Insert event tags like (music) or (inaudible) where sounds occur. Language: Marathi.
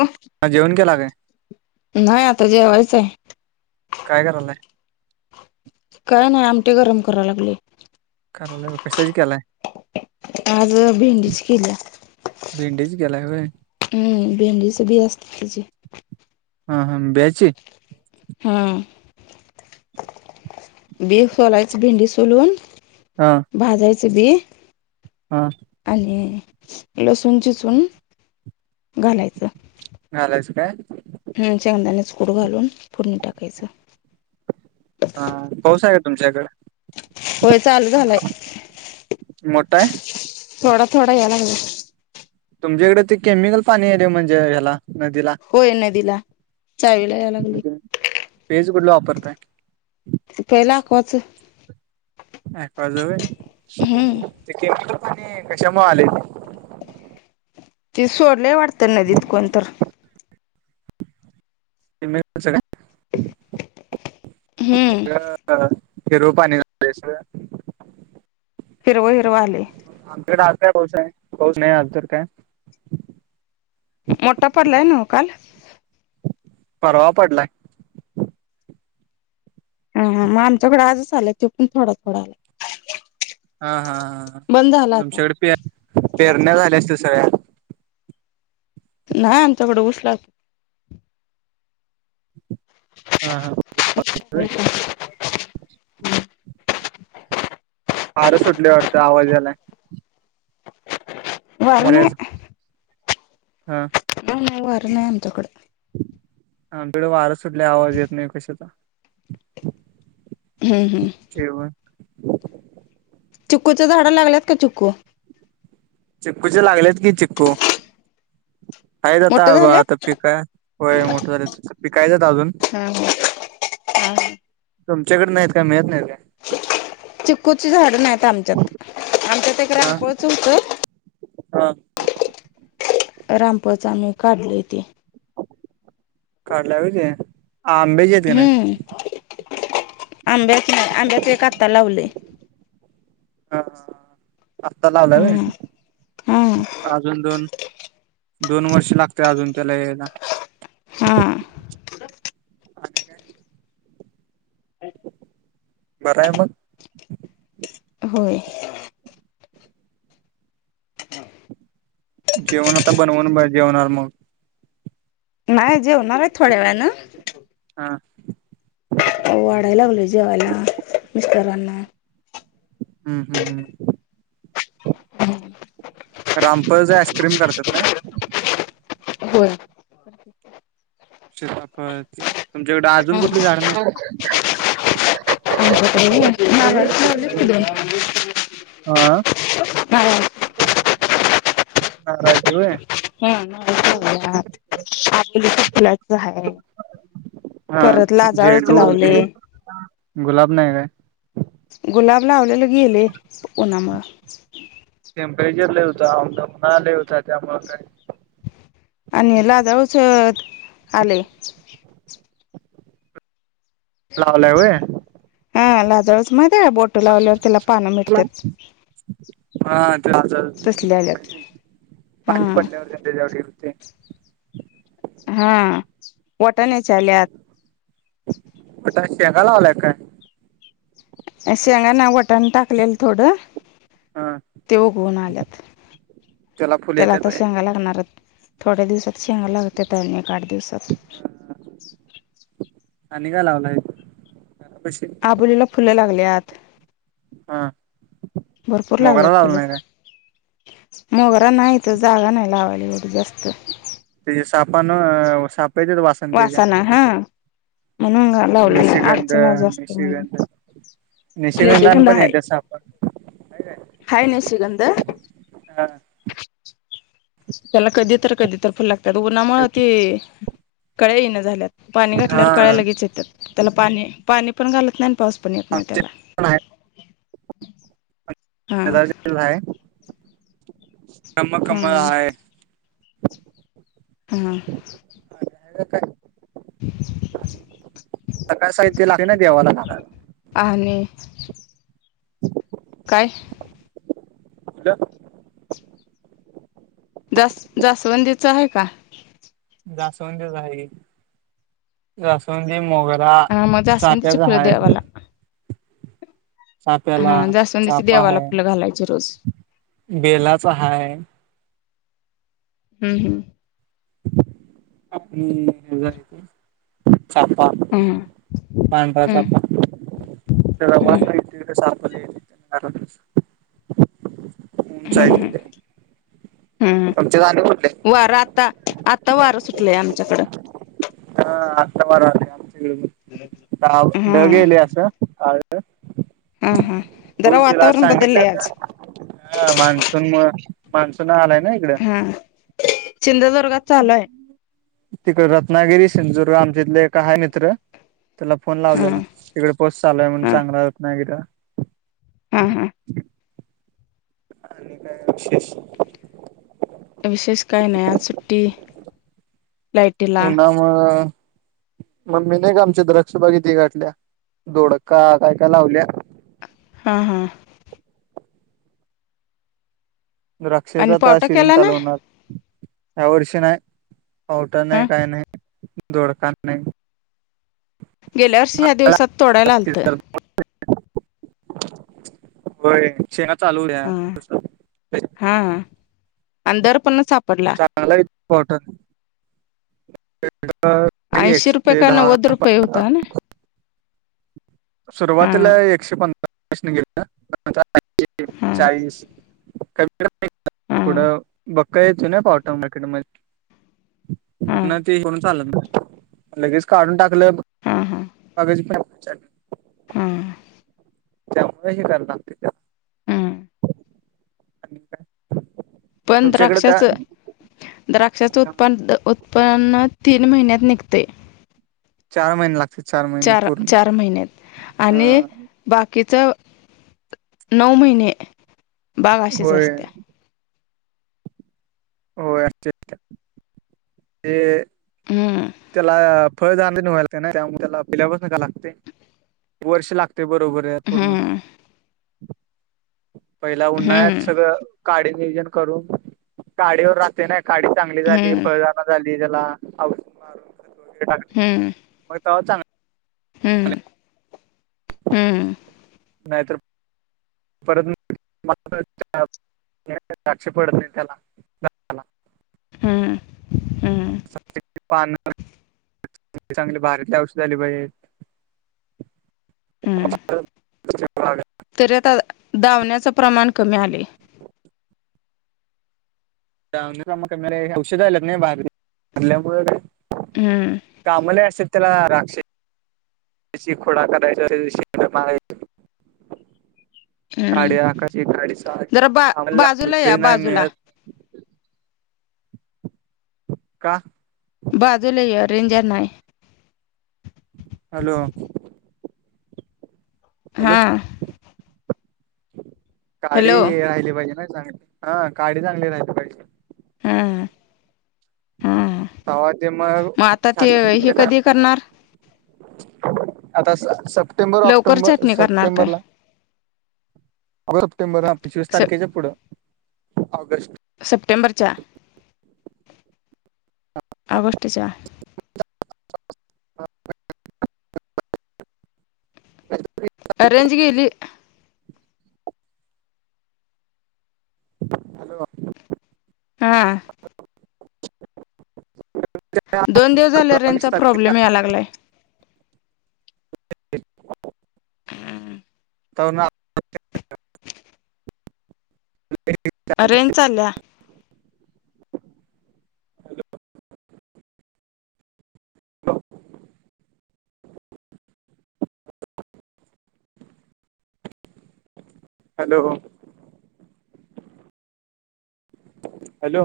अ हा जेवन केला काय नाही आता जेवायचं आहे काय करायलाय काय नाही आमटे गरम करा लागले कारराला कशाच केलाय आज भेंडीच किल्ला भिंडेज केला ह् भिंडी स भी असस् तची हा हां ब्याची हा बेी खलायचं भिंडी सून हा भाजयचे बी हा आणि लसूण चिचून घालायचं नलस काय हम् चांगदानेच कुड घालून पुूडणी टाकायचं पाऊसा आहे का तुमच्याकड होय चालू झालाय मोठा आहे थोडा थोडा या लागला तुमच्या इकडे ते केमिकल पाणी आहे म्हणजे ह्याला नदीला होय न दिला चावी ला या लागली पेज कुठला वापरतय पहिलाकवाचं ह कवे हां ते केमी प कशाम आले ति सोडले वाटत ना तथकण तर म सग हम्म सगळ ह हिरो पाणी झास हिरव हिरवाले आमच्याकडे आय पाौस आहे कौस नाही आ तर काय मोठा पडलाय न काल परवा पडलाय हा मग आमच्याकडे आजच आलय तो पण थोडा थोडा आला हा हा हा तुमच्याकडे पे पेरण्या झाल्या असते सगळ्या नाही आमच्याकडें उसला हा हा होय. हो का फार सुटले वाटतं आवाजाला वण वाऱ्याचा हा ह ना वर नाही आमच्याकडं हा बेड वारं सुटल्या आवाज येत नाही कशाचा हम् हम्म व चुकूच्यां झाडं लागल्यात का चुकू चिक्कूचे लागलेत की चिक्कू काचाता मोठं आता झाल्यात पीक आहे वय मोठं झाले पिकायचात अजून हा हा हा. तुमच्याकडे नाहीत का मिळत नाही का? चिककूची झाडं नाही आहेत आमच्यात आमच्यात एक हा रांगोळ च होत. हा राांपचम्ही काढली तेी कार्ड लावचे आंबे. हम्म आंब्याच नाही आंब्याच एक आता लावले. ह आत्ता लावला हम्म हा का अजून दोन दोन वर्ष लागते अजून त्याला यायला हा. आणि काय बरं आहे मग होय. जेवण आता बनवून ब जेवणार मग नाही जेवणार आहे थोड्या वेळाानं हा. वाढायला लागले जेवायला मिस्टरांना हम्म हम् हम्म. हम्. रामपर ज आईस्क्रीम करतात ना. होय (unintelligible) शपापती तुमच्याकडे हा अजून कुठली झाड नाही. हा (unintelligible) हा राजीवे ह आहे फुलाच आहे. हा परत लाजाळूच झेंडू लावले. बोलते. गुलाब नाही काय? गुलाब लावलेलं गेले उमुळं टेम्परेचर ललेवता आम ना लेवता त्यामुळे काय? आणि लाज षध आले. लावला आहे. हा लादळस मध्ये बोट लावल्यावर त्याला पानं मिटतेात. हा चल चालते तसले मा आल्यात हा पाणी पडल्यावर संध्याच्यावर ये होते. हा वटण ल्यात पटाशया का लावलाय काय? शेंगा ना वटाण टाकलेल थोडं. हा ते उघवून आल्यात फुले त्याला येत्यात आता होय शांगा लागणार. आहेत थोड्या दिवसात शेगा लागते अन एक आठ दिवसात आणि का लावलाय कशी? आबोलीला फुलं लागल्यात हा भरपूर मोगरा लागल्यात लावला फुलं नाही काय मोगरा नाही तर जागा नाही लावायली एवढी जास्त ते सापान साप येत वा. वासना हा म्हणून लाव निशिगंध अडचण जास्त म्हणय. निशिगंध निशिगंधान पण आहे तसं आपण हा नाही शिगंध हा त्याला कधी तर कधी तर फुल लागतात उन्हामुळ त कळे येन झाल्यात. पाणी घातल्यावर कळ्या हा लगेच येतात त्याला पाणी पाणी पण घालत नाही पाऊस पण येत नाही त्याला पण आहे हा कम कमल हा हय. हां. अ ह काय? सकाळ साह्य लागते ना देवाला खला आणि ह काय कला जास जास्वंदीचं आहे का जाासवंतच आहे जाासवंंद मोगल तुला हा मग जास्वंदीची चाक्याचा फुलं हाय देवाला चाप्याला चापा है घालायचो रोज बेलाचा हाय हम् हम् हेय छपा हम्म पांढराचा हम्म आप हम्म उचचाय हम्म हम्म आुमचे गाणे कुठले वार आता आता वारं सुटलंय आमच्याकडं हा आता मार आम हम्म ढगेले असं हम्म हम्म जरा होशलाज वातावरण सांगितलं बदललंय का आज हा मान्सून म मान्सून आलाय ना इकडे हा सिंधुदुर्गात चालूय तिकड रत्नागिरी सिंधुदुर्ग आमच्या इथले एक आहे मित्र तुला फोन हा लावलेला तिकडे पोस चालूय म्हण चांगला होत ना किं हां हां आणि काय विशेष विशेष काही नया चुट्टी पु नाम मम् ममी नाही का आमच्या द्रक्ष बागिती गाठल्या धोडका काय काय लावल्या हां हां आणि द्रक्षचा तर पावटा सीझन केला ना चालू होणार ह्या वर्षी नाही वट हा नाही काही नाही दोडख नाही गेल्यार्षी ह्या दिवसात तोडायला लालतं होय शेंगा चालू उ हा हा अ दर पण सापडला चलापॉटं ह ऐंशी रुपय काय वोद रुपय होत ना हा सुरुवातीला एकशे पंधरा निघेले हा चाळीस कमी हा थोडं बका याेत ना पावटा मार्केट म म्ह हा ना ते होन चालं ना लगेच काढून टाकलंग हा हा प हा त्याच्यामुळे ह करणार तिच्या हम्म आणि काय तुमच्याकडे जा पंध्रशच द्राक्षाचे उत्पन्न तीन महिन्यात निघते चार महिने लागात चार चार महिन्यात अ आणि बाकीचा नऊ महिने बागाशीच होय असते हो अस ते हम त्याला फळदार मि ना त्यामुळे त्याला पिलापच नका लागते वर्ष लागते ते बरोबर आहे पूर्ण हम्म पहिला उन्हाळत हम्म सगळं काडी नियोजन करून काढवर राहते नाही कााडी चांगली झाली हम्म फळदारा झाली त्याला औष मारूना हम्म मग त्हाांग हम् नाहीतर परत दक्ष पडत नाही त्याला हां पान चांगले भारीले औषध आले पाहिजे हम्म तरी आता धावण्याचं प्रमाण कमी आले जा का मला औषध आत नाही बा भरल्यामुळे हम्म कामल अससितला राक्षस त्या खोड करायचा श माराय हम्म गाडी आकाशी गाडी जरा बा सारी्हाला बाजूला लागळी या नाही बाजूला मिळत काहा बाजूला य रेंजर नाही हॅलो हॅलो हा काडी हॅलो राहिली पाहिजे ना चांगली हा काडी चांगली राहिली पाहिजे हम्म हम् तवा ते मग आता ते हे साखरीच्या कधी टायमात करणार आता सप्टेंबर लवकर ऑक्टोंबर छाटणी करणार काय सप्टेंबर ला सप्टेंबर हा पंचवीस स तारखेच्या पुढं ऑगस्ट सप्टेंबरच्या ऑगस्टच्या (inaudible) अ अरेंज केली हॅलो हा दोन दिवस झाल्या बावीस त्यांचा तारखे प्रॉब्लेम या लागलाय हा तर ना ररेंज चालल्या हो हॅलो हॅलो